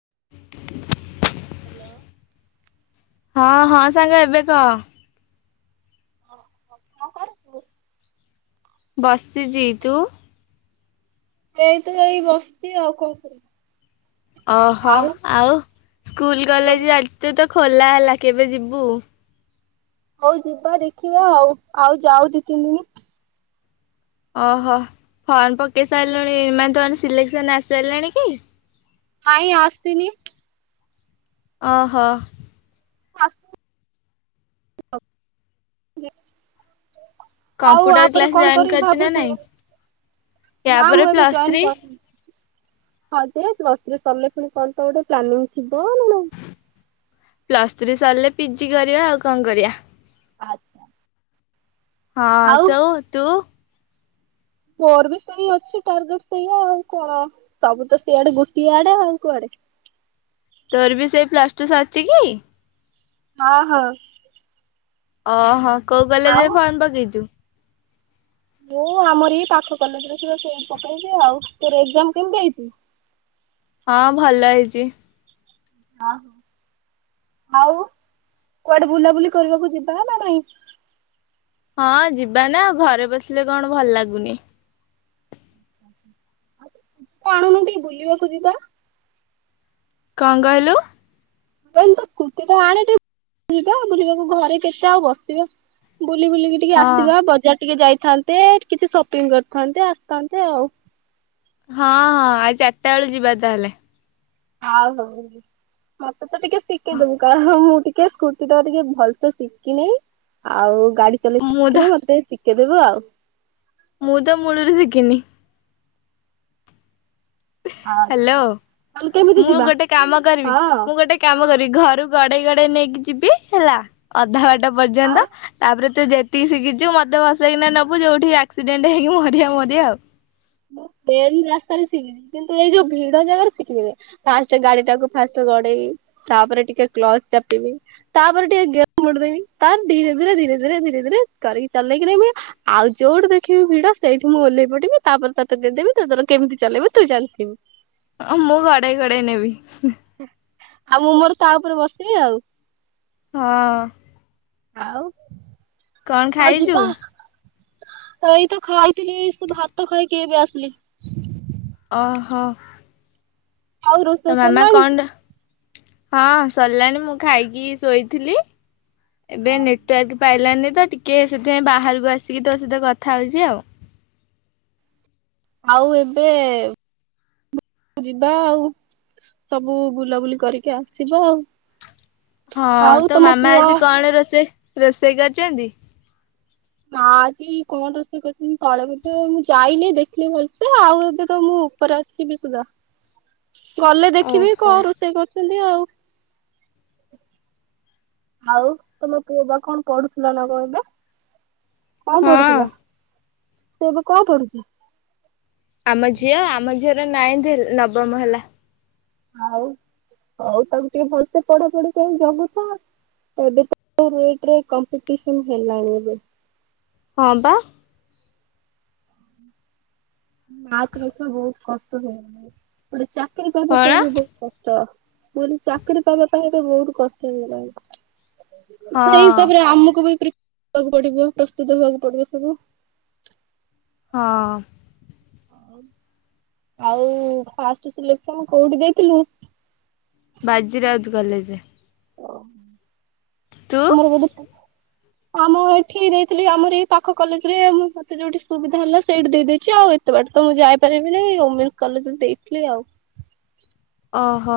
[inaudible] Hello. ହଁ ହଁ ସାଙ୍ଗ ଏବେ କହ। କଣ କରୁଛୁ? ବସିଛି ତୁ? ଏଇତ ଏଇ ବସ୍ତି ଆଉ କଣ କର? ଓହୋ ଆଉ ସ୍କୁଲ ସବୁ କଲେଜେ ଆଜି ତ ଖୋଲା ହେଲା କେବେ ଯିବୁ? ହଉ ଯିବା ଦେଖିବା ଆଉ ଆଉ ଯାଉ ଦି ତିନି ଦିନ। ଅହୋ ଫର୍ମ ପକେଇ ସାରିଲୁଣି ମାନେ ତମର ସିଲେକ୍ସନ ଆସି ସାରିଲାଣି କି? ନାଇଁ ଆସିନି। ଅହୋ। ଆସୁ। ଆଉ କମ୍ପ୍ୟୁଟର ତାପରେ କ୍ଲାସ କଣ ଜଏନ୍ କରିକି କରିଛୁ ନା ଭାବୁଛୁ? ନାଇଁ ୟା ନା ପରେ ମୁଁ ଏବେ ପ୍ଲସ୍ ଜଏନ ଥ୍ରୀ କରନି [unintelligible] ତମେ ପୁଣି କଣ ତ ଗୋଟେ ପ୍ଲାନିଂ ଥିବ ନା? ନାଇଁ ପ୍ଲସ୍ ଥ୍ରୀ ସରିଲେ ପିଜି କରିବା ଆଉ କଣ କରିବା। ଆଚ୍ଛା। ହଁ ତୁ ଆଉ ତୁ? ମୋର ବି ସେଇ ଅଛି ଟାର୍ଗେଟ ସେଇଆ ଆଉ କଣ ସବୁ ତ ସେଇଆଡେ ଗୋଟିଏ ଆଡେ ଆଉ କୁଆଡେ। ତୋର ବି ସେଇ ପ୍ଲସ ଟୁ ସରଛି କି? ହଁ ହଁ। ଓହୋ କୋଉ ଆଉ କଲେଜରେ ଫର୍ମ ପକେଇଛୁ? ମୁଁ ଆମର ଇଏ ପାଖ କଲେଜରେ ସେ ପକେଇଛି ଆଉ ତୋର ଏକ୍ଜାମ କେମିତି ହେଇଛି? ହ। [unintelligible] ହଁ ଭଲ ହେଇଛି। ହଁ। ଆଉ କୁଆଡେ ବୁଲାବୁଲି କରିବାକୁ ଯିବା ନା ନା ନାଇଁ। ହଁ ଯିବାନା ଆଉ ଘରେ ବସିଲେ କଣ ଭଲ ଲାଗୁନି। ଆଣୁନୁ ଟିକେ ଭୁଲିବାକୁ ଯିବା। କଁ କହିଲୁ? ସ୍କୁଟିଟା ଆଣେ ଟିକେ ବ ଯିବା ବୁଲିବାକୁ ଘରେ କେତେ ଆଉ ବସିବା। ବୁଲି ବୁଲିକି ଟିକେ ହଁ ଆସିବା ବଜାର ଟିକେ ଯାଇ ଥାନ୍ତେ କିଛି ସପିଂ କରିଥାନ୍ତେ ଆସିଥାନ୍ତେ ଆଉ। ହଁ ହଁ ଆଉ ଚାରିଟା ବେଳୁ ଯିବା ତାହେଲେ ହଉ ହଉ ମତେ ତ ଟିକେ ଶିଖେଇଦବୁ କଣ ମୁଁ ଟିକେ ଟେ ସ୍କୁଟି ଟା ଟିକେ ଭଲସେ ଶିଖିନି ଆଉ ଗାଡି ଚଲେଇ ମୁଁ ତ ଶିଖିନି ମତେ ଟିକେ କେଦବୁ ଆଉ। ମୁଁ ତ ମୁଳରୁ ଶଖିନି। ହ୍ୟାଲୋ ଆଚ୍ଛା। ତାହେଲେ କେମିତି ମୁଁ ଯିବା ଗୋଟେ କାମ କରିବି ହଁ ମୁଁ ଗୋଟେ କାମ କରିବି ଘରକୁ ଗଡେଇ ଗଡେଇ ନେଇକି ଯିବି ହେଲା ଅଧା ବାଟା ଆଉ ପର୍ଯ୍ୟନ୍ତ ତାପରେ ତୁ ଯେତିକି ଶିଖିଛୁ ମତେ ବସେଇକିନା ନେବୁ ଯୋଉଠି ଆକ୍ସିଡେଣ୍ଟ ହେଇକି ମରିଆ ମରିଆ ଆଉ। ମୁଁ। ପ୍ଲେନ ରାସ୍ତାରେ ଶିଖିଚି କିନ୍ତୁ ଏଇ ଯୋଉ ଭିଡ ଜାଗାରେ ଶିଖିନି ଫାଷ୍ଟ ଗାଡିଟାକୁ ଫାଷ୍ଟ ଗଡେଇ ତାପରେ ଟିକେ କ୍ଲଚ ଚାପିବି ତାପରେ ଟିକେ ଗିଅର ମୁଡିଦବି ତା ଧୀରେ ଧୀରେ ଧୀରେ ଧୀରେ ଧୀରେ କରିକି ଚଲେଇକି ମୁ ଆଉ ଯୋଉଠୁ ଦେଖିବି ଭିଡ ସେଇଠି ମୁଁ ଓହ୍ଲେଇ ପଡିବି। ତାପରେ ତତେ ଦେଇଦେବି ତୋ ତର କେମିତି ଚଲେଇବ ତୁ ଜାଣିଥିବୁ। ଅ ମୁଁ ଗଡେଇ ଗଡେଇ ନେବି। ଆଉ ମୁଁ ମୋର ତା ଉପରେ ବସିବି ଆଉ। ହଁ ଆଉ। କଣ ଖାଇଛୁ? ଆ ଏଇତ ଖାଇଥିଲି ଏଇ ସବୁ ଭାତ ଖାଇକି ଏବେ ଆସିଲି। ଅହୋ। ଆଉ ରୋଷେଇ ସରିଲାଣି? ହଁ ସରିଲାଣି ମୁଁ ଖାଇକି ଶୋଇଥିଲି? ଏବେ ନେଟୱାର୍କ ପାଇଲାନି ତ ଟିକେ ସେଥିପାଇଁ ବାହାରକୁ ଆସିକି ତୋ ସହିତ କଥା ହଉଛି ଆଉ। ଆଉ ଏବେ ଯିବା ଆଉ, ସବୁ ବୁଲାବୁଲି କରିକି ଆସିବା ଆଉ। ହଁ, ଆଉ ତୋ ତମ ମାମା ପୁଅ ଆଜି କଣ ରୋଷେଇ ରୋଷେଇ କରିଚନ୍ତି? ମାଁ, ଆଜି କଣ ରୋଷଇ କରିଛନ୍ତି ତଳେ ବଧେ। ମୁଁ ଯାଇନି ଦେଖିଲି ଭଲସେ ଆଉ, ଏବେ ତ ମୁଁ ଉପରେ ଆସିବି ପୁରା, ଗଲେ ଦେଖିବି ଓହୋ। କଣ ରୋଷେଇ କରୁଛନ୍ତି ଆଉ? ଆଉ, ତମ ପୁଅ ବା କଣ ପଢୁଥିଲା ନା କଣ ବା? କଣ ହଁ ପଢୁଥିଲା? ସେ ଏବେ କଣ ପଢୁଛି? ଆମ ଝିଅ ଆମ ଝିଅର ନାଇଁଥ ନବମ ହେଲା। ଆଉ, ହଉ ତାକୁ ଟିକେ ଭଲସେ ପଢାପଢି କରି ଜଗୁଥା। ଏବେ ପା ରେଟ୍ ରେ କମ୍ପିଟିସନ୍ ହେଲାଣି ଏବେ ହଁ ବା। ମାର୍କ ରଖିବା ବହୁତ କଷ୍ଟ ହେଇଗଣି। ଗୋଟେ ଚାକିରୀ କରିବା କଣ? ପାଇଁ ବହୁତ କଷ୍ଟ! ମୁଁ କହିଲି ଚାକିରି ପାଇବା ପାଇଁ ଏଟି ବହୁତ କଷ୍ଟ ହେଇଗଲାଣି। ସେଇ ହଁ ହିସାବରେ ଆମକୁ ବି ପ୍ରି ହେବାକୁ ପଡିବ। ପ୍ରସ୍ତୁତ ହେବାକୁ ପଡିବ ସବୁ। ହଁ। ଆଉ, ଫାଷ୍ଟ ସେଲେକ୍ସନ କୋଉଠି ଦେଇଥିଲୁ? ବାଜିରାଉତ୍ କଲେଜରେ। ଓ ତୁ? ମର ଗୋଟେ ଆମ ଏଠି ଦେଇଥିଲି ଆମର ଏଇ ପାଖ କଲେଜରେ। ମୁଁ ମତେ ଯୋଉଠି ସୁବିଧା ହେଲା, ସେଇଠି ଦେଇଦେଇଛି ଆଉ। ସେତେବାଟ ତ ମୁଁ ଯାଇପାରିବିନି। ଓମେନ୍ସ କଲେଜରେ ଦେଇଥିଲି ଆଉ। ଓହୋ!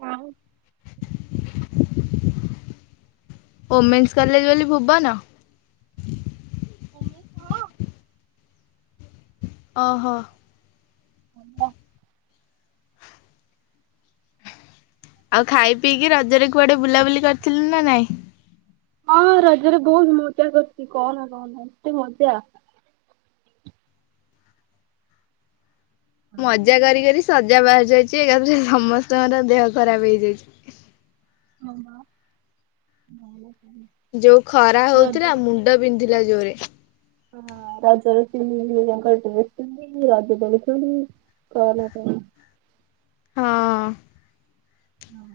ହ, ଓମେନ୍ସ କଲେଜ ବୋଲି ଭୁବନ! ହମି ହଁ। ଅହୋ। ହଁ ବା। ଆଉ, ଖାଇ ପିଇକି ରଜରେ କୁଆଡେ ବୁଲାବୁଲି କରିଥିଲୁ ନା ନାଇଁ? ହଁ, ରଜରେ ବହୁତ ମଜା କରଛି। କହନା କହନା ଏତେ ମଜା! ମଜା କର କରି ଶଯା ବାହାରି ଯାଇଛି। ଏକାଥରେ ସମସ୍ତଙ୍କର ଦେହ ଖରାପ ହେଇଯାଇଛି। ହଁ, ହଁ [inaudible] ଯୋଉ ଖରା ହଉଥିଲା। ମୁଣ୍ଡ ବିନ୍ଧିଲା ଜୋରେ। ହଁ ରାଜା ର [unintelligible] ରଜ ଦୋଳି ଖେଳି କଣ ପାଇଁ? ହଁ। ହଁ।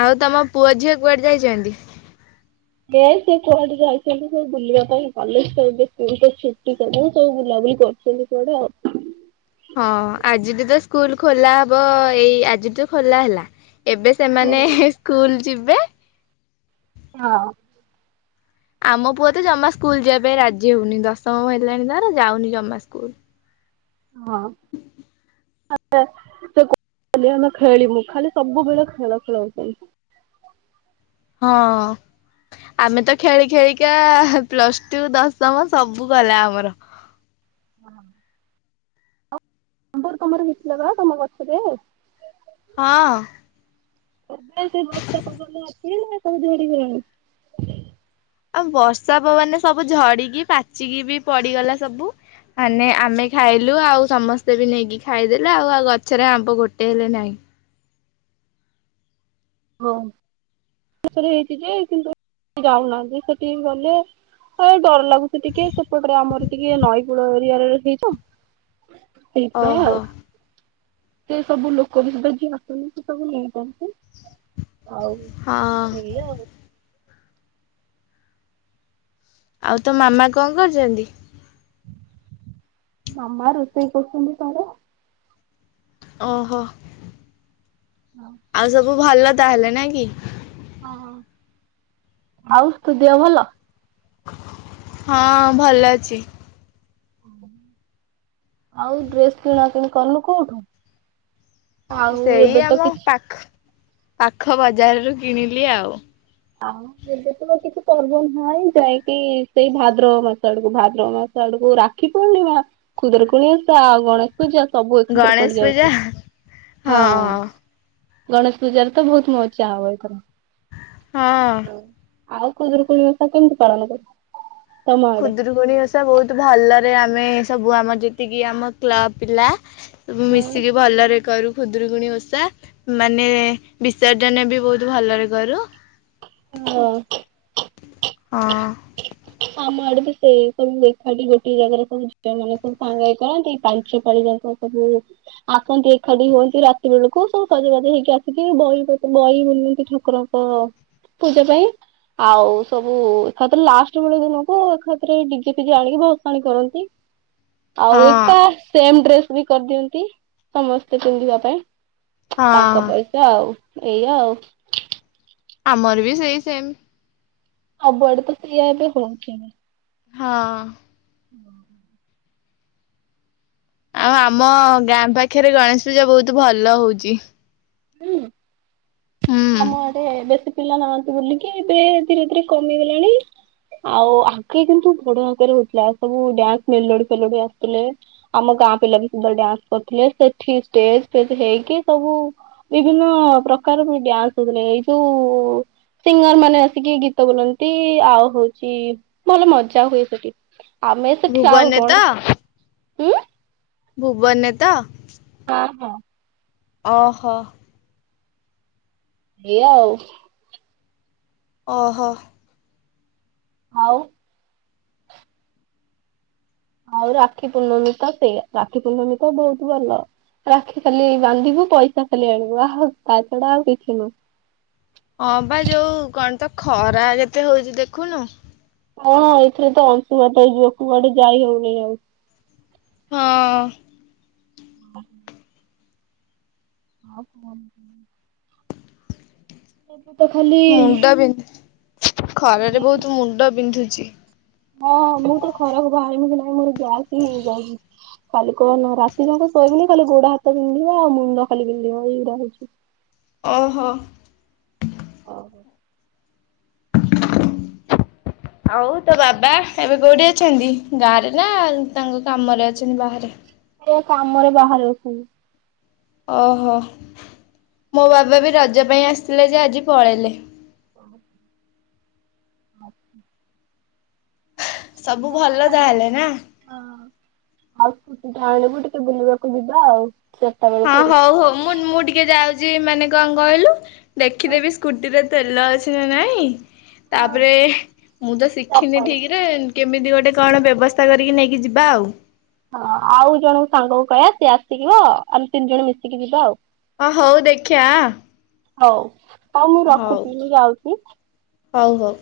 ଆଉ, ତମ ପୁଅ ଝିଅ କୁଆଡେ ଯାଇଛନ୍ତି? ନାଇଁ, ସେ କୁଆଡେ ଯାଇଛନ୍ତି ସବୁ ବୁଲିବା ପାଇଁ। କଲେଜ ତ ଏବେ ସ୍କୁଲ ଛୁଟି କଲେଜ। ସ ବୁଲା ମୁଁ କହିଲି, କରୁଛନ୍ତି କୁଆଡେ ଆଉ? ହଁ ଆଜିଠୁ ତ ସ୍କୁଲ ଖୋଲା ହବ-ଅ, ଏଇ ଆଜି ତ ଖୋଲା ହେଲା। ଏବେ ସେମାନେ ହୁଁ ସ୍କୁଲ ଯିବେ। ହଁ। ଆମ ପୁଅ ତ ଜମା ସ୍କୁଲ ଯିଆ ପାଇଁ ରାଜି ହଉନି। ଦଶମ ହେଲାଣି ତାର ଯାଉନି ଜମା ସ୍କୁଲ। ହଁ। [inaudible] ଖେଳିମୁଁ ଖାଲି ସବୁବେଳେ ଖେଳ ଖେଳ ହଉଛନ୍ତି। ହ ହଁ। ଆମେ ତ ଖେଳି ଖେଳିକା ପ୍ଲସ ଟୁ, ଦଶମ ସବୁ ଗଲା ଆମର। [inaudible] ଆମ୍ବର ତମର ହେଇଥିଲା ବା ତମ ଗଛରେ ଏ? ହଁ। [unintelligible] ସେ ବର୍ଷା ପବନ ଅଛି ନା ସବୁ ଝଡି ଗଲାଣି? ଆଉ ବର୍ଷା ପବନ ରେ ସବୁ ଝଡିକି ପାଚିକି ବି ପଡିଗଲା ସବୁ। ମାନେ ଆମେ ଖାଇଲୁ ଆଉ ସମସ୍ତେ ବି ନେଇକି ଖାଇଦେଲେ ଆଉ ଆଉ ଗଛରେ ଆମ୍ବ ଗୋଟେ ହେଲେ ନାହିଁ। ଓହୋ। ଗଛ ରେ ହେଇଚି ଯେ କିନ୍ତୁ ଯାଉ ନାହାନ୍ତି ସେଠିକି ଗଲେ ହେ ଡର ଲାଗୁ ଉଚି ଟିକେ ସେପଟ ରେ ଆମର ଟିକେ ନଈକୂଳ ଏରିଆରେ ରହିଚୁ ସେଇଠି ପାଇଁ ଓହୋ ଆଉ ସେ ସବୁ ଲୋକ ବି ସୁଧା ଯିଏ ଆସନ୍ତି ସେ ସବୁ ନେଇଯାନ୍ତି। ଆଉ ହଁ ଏୟା ଆଉ ଆଉ ତୋ ମାମା କଣ କରୁଚନ୍ତି? ମାମା ରୋଷେଇ କରୁଚନ୍ତି ତାର ଓହୋ। ଆଉ ସବୁ ଭଲ ତାହେଲେ ନା କି? ହଁ ଆଉ ତୋ ଦେହ ଭଲ? ହଁ ଭଲ ଅଛି। ଆଉ ଡ୍ରେସ୍ କିଣା କିଣି କଲୁ କୋଉଠୁ? ଆଉ ସେଇ ଏବେ ତ ଆମ କିଛି ପାଖ ପାଖ ବଜାରରୁୁ କିଣିଲି ଆଉ। ଆଉ ଏବେ ତ ଆଉ କିଛି ପର୍ବ ନାହିଁ ଯାଇକି ସେଇ ଭାଦ୍ରବ ମାସ ଆଡକୁ ଭାଦ୍ରବ ମାସ ଆ ଡ଼କୁ ରାକ୍ଷୀ ପୁର୍ଣିମା ଖୁଦୁରୁକୁଣୀ ଓଷା ଆଉ ଗଣେଶ ପୂଜା ସବୁ ଏକାଥରେ ଗଣେଶ ପଡି ପୂଜା ଯାଉଚି ହଁ। ଗଣେଶ ପୂଜାରେ ତ ବହୁତ ମଜା ହବ ଏଥର ହଁ। ହଉ ଆଉ ଖୁଦୁରୁକୁଣୀ ଓଷା କେମିତି ପାଳନ କର? ତମ ଆଡେ? ଖୁଦୁରୁକୁଣି ଓଷା ବହୁତ ଭଲରେ ଆମେ ସବୁ ଆମର ଯେତିକି ଆମ କ୍ଲବ ପିଲା ସବୁ ମିଶିକି ଭଲରେ କରୁ। ଖୁଦୁରୁକୁଣୀ ଓଷା ମାନେ ବିସର୍ଜନ ବି ବହୁତ ଭଲରେ କରୁ। [unintelligible] ହଁ। ଆମ ଆଡେ ବି ସେଇ ସବୁ ଏକାଠି ଗୋଟେ ଜାଗାରେ ସବୁ ଝିଅ ମାନେ ସବୁ ସାଙ୍ଗ ହେଇ କରନ୍ତି ପାଞ୍ଚ ପାଳି ଯାଙ୍କ ହୁଁ ଆସନ୍ତି ଏକାଠି ହୁଅନ୍ତି ରାତି ବେଳକୁ ସବୁ ସଜବାଜ ହେଇକି ଆସିକି ବହି ପତ୍ର ବହି ବୋଲ ଏମିତି ଠାକୁରଙ୍କ ପୂଜା ପାଇଁ ଆଉ ସବୁ ଏକାଥରେ ଲାଷ୍ଟ ଷ୍ଟ ବେଳ ଦିନକୁ ଏକାଥରେ ଡିଜେ ଫିଜେ ଆଣିକି ଭସାଣି କରନ୍ତି। ଆଉ ହଁ ଏକା ସେମ ଡ୍ରେସ୍ ବି କରିଦିଅନ୍ତି ସମସ୍ତେ ପିନ୍ଧିବା ପାଇଁ ତାଙ୍କ ହଁ ପଇସା ଆଉ ଏଇଆ ଆଉ ଆମର ବି ସେଇ ସେମ ଆଉ ବଡ ତ ସିଏ ଏବେ ପ୍ରଂଚିଙ୍ଗ୍ ହଁ। [unintelligible] ଆଉ ଆମ ଗାଁ ପାଖରେ ଗଣେଶ ପୂଜା ବହୁତ ଭଲ ହଉଚି। ଉଁ ଆମ ଆଡେ ବେଶୀ ପିଲା ନାହାନ୍ତି ବୋଲିକି ଏବେ ଧୀରେ ଧୀରେ କମିଗଲାଣି ଆଉ ଆଗେ କିନ୍ତୁ ବଡ ଆକାରରେ ହଉଥିଲା ଆଉ ସବୁ ଡ୍ୟାନ୍ସ ମେଲୋଡି ଫେଲୋଡି ଆସୁଥିଲେ ଆମ ଗାଁ ଗାଁ ପିଲା ବି ସବୁବେଳେ ଡ୍ୟାନ୍ସ କରୁଥିଲେ ସେଠି ଷ୍ଟେଜ ଫେଜ ହେଇକି ସବୁ ବିଭିନ୍ନ ପ୍ରକାର ବି ଡ୍ୟାନ୍ସ ହେଉଥିଲେ ଏଇ ଯୋଉ ସିଙ୍ଗର ମାନେ ଆସିକି ଗୀତ ବୋଲନ୍ତି ଆଉ ହଉଚି ଭଲ ମଜା ହୁଏ ସେଠି। ଆମେ ସେଠି ଆଉ ଭୁବନରେ କଣ ଉଁ ଭୂବନେ ତ? ହଁ ହଁ। ଅ ହ ଏଇଆ ଆଉ ଓ ହୋ। ଆଉ ଆଉ ରାକ୍ଷୀ ପୂର୍ଣ୍ଣମୀ ତ ସେଇଆ ରାକ୍ଷୀ ପୂର୍ଣ୍ଣମୀ ତ ବହୁତ ଭଲ। ରାକ୍ଷୀ ଖାଲି ବାନ୍ଧିବୁ ପଇସା ଖାଲି ଆଣିବୁ ଆହ ତା ଛଡା ଆଉ କିଛି ନୁହଁ। ହଁ ବା ଯୋଉ କଣ ତ ଖରା ଯେତେ ହଉଚି ଦେଖୁନୁ ହଁଁ ଏଥିରେ ତ ଅଂଶୁଘାତ ହେଇଯିବ କୁଆଡେ ଯାଇ ହଉନି ଆଉ। ହଁ। ହଁ ହଁ [unintelligible] ଏବେ ତ ଖାଲି ମୁଣ୍ଡ ବିନ୍ଧୁ ଖରାରେ ବହୁତ ମୁଣ୍ଡ ବିନ୍ଧୁଚି। ଏ ମୋର ଯାଇକି ହେଇଯାଇଚି କାଲି କହନା ରାତି ଯାକ ଶୋଇବିନି ଖାଲି ଗୋଡ ହାତ ବିନ୍ଧିବ ଆଉ ମୁଣ୍ଡ ଖାଲି ବିନ୍ଧିବ ଏଇଗୁରା ହଉଚି। ଅହୋ। [inaudible] [inaudible] ଆଉ ତୋ ବାବା ଏବେ କୋଉଠି ଅଛନ୍ତି ଗାଁରେ ନାଁ ତାଙ୍କ କାମରେ ଅଛନ୍ତି ବାହାରେ? ସେ କାମରେ ବାହାରେ ଅଛନ୍ତି। ଓହୋ ମୋ ବାବା ବି ରଜ ପାଇଁ ଆସିଥିଲେ ଯେ ଆଜି ପଳେଇଲେ। [unintelligible] ସବୁ ଭଲ ତାହେଲେ ନାଁ? ଆଉ ସ୍କୁଟି ଟା ଆଣିବୁ ଟିକେ ବୁଲିବାକୁ ଯିବା ଆଉ। ଚାରିଟା ହଁ ବେଳକୁ ହଉ ହଉ ମୁଁ ମୁଁ ଟିକେ ଯାଉଚି ମାନେ କଣ କହିଲୁ ଦେଖିଦେବି ସ୍କୁଟିରେ ତେଲ ଅଛି ନା ନାଇଁ ତାପରେ ମୁଁ ତ ଚାରିଟା ଶିଖିନି ବେଳକୁ। ଠିକରେ କେମିତି ଗୋ ଟେ କଣ ବ୍ୟବସ୍ଥା କରିକି ନେଇକି ଯିବା ଆଉ। ହଁ ଆଉ ଜଣେ ସାଙ୍ଗକୁ କହିବା ସିଏ ଆସିଜିବ ଆମେ ତିନି ଜଣ ମିଶିକି ଯିବା ଆଉ। ଅ ହଉ ଦେଖିଆ। ହଉ ହଉ ମୁଁ ରଖୁଛି ମୁଁ ଯାଉଛି। ହଉ ହଉ।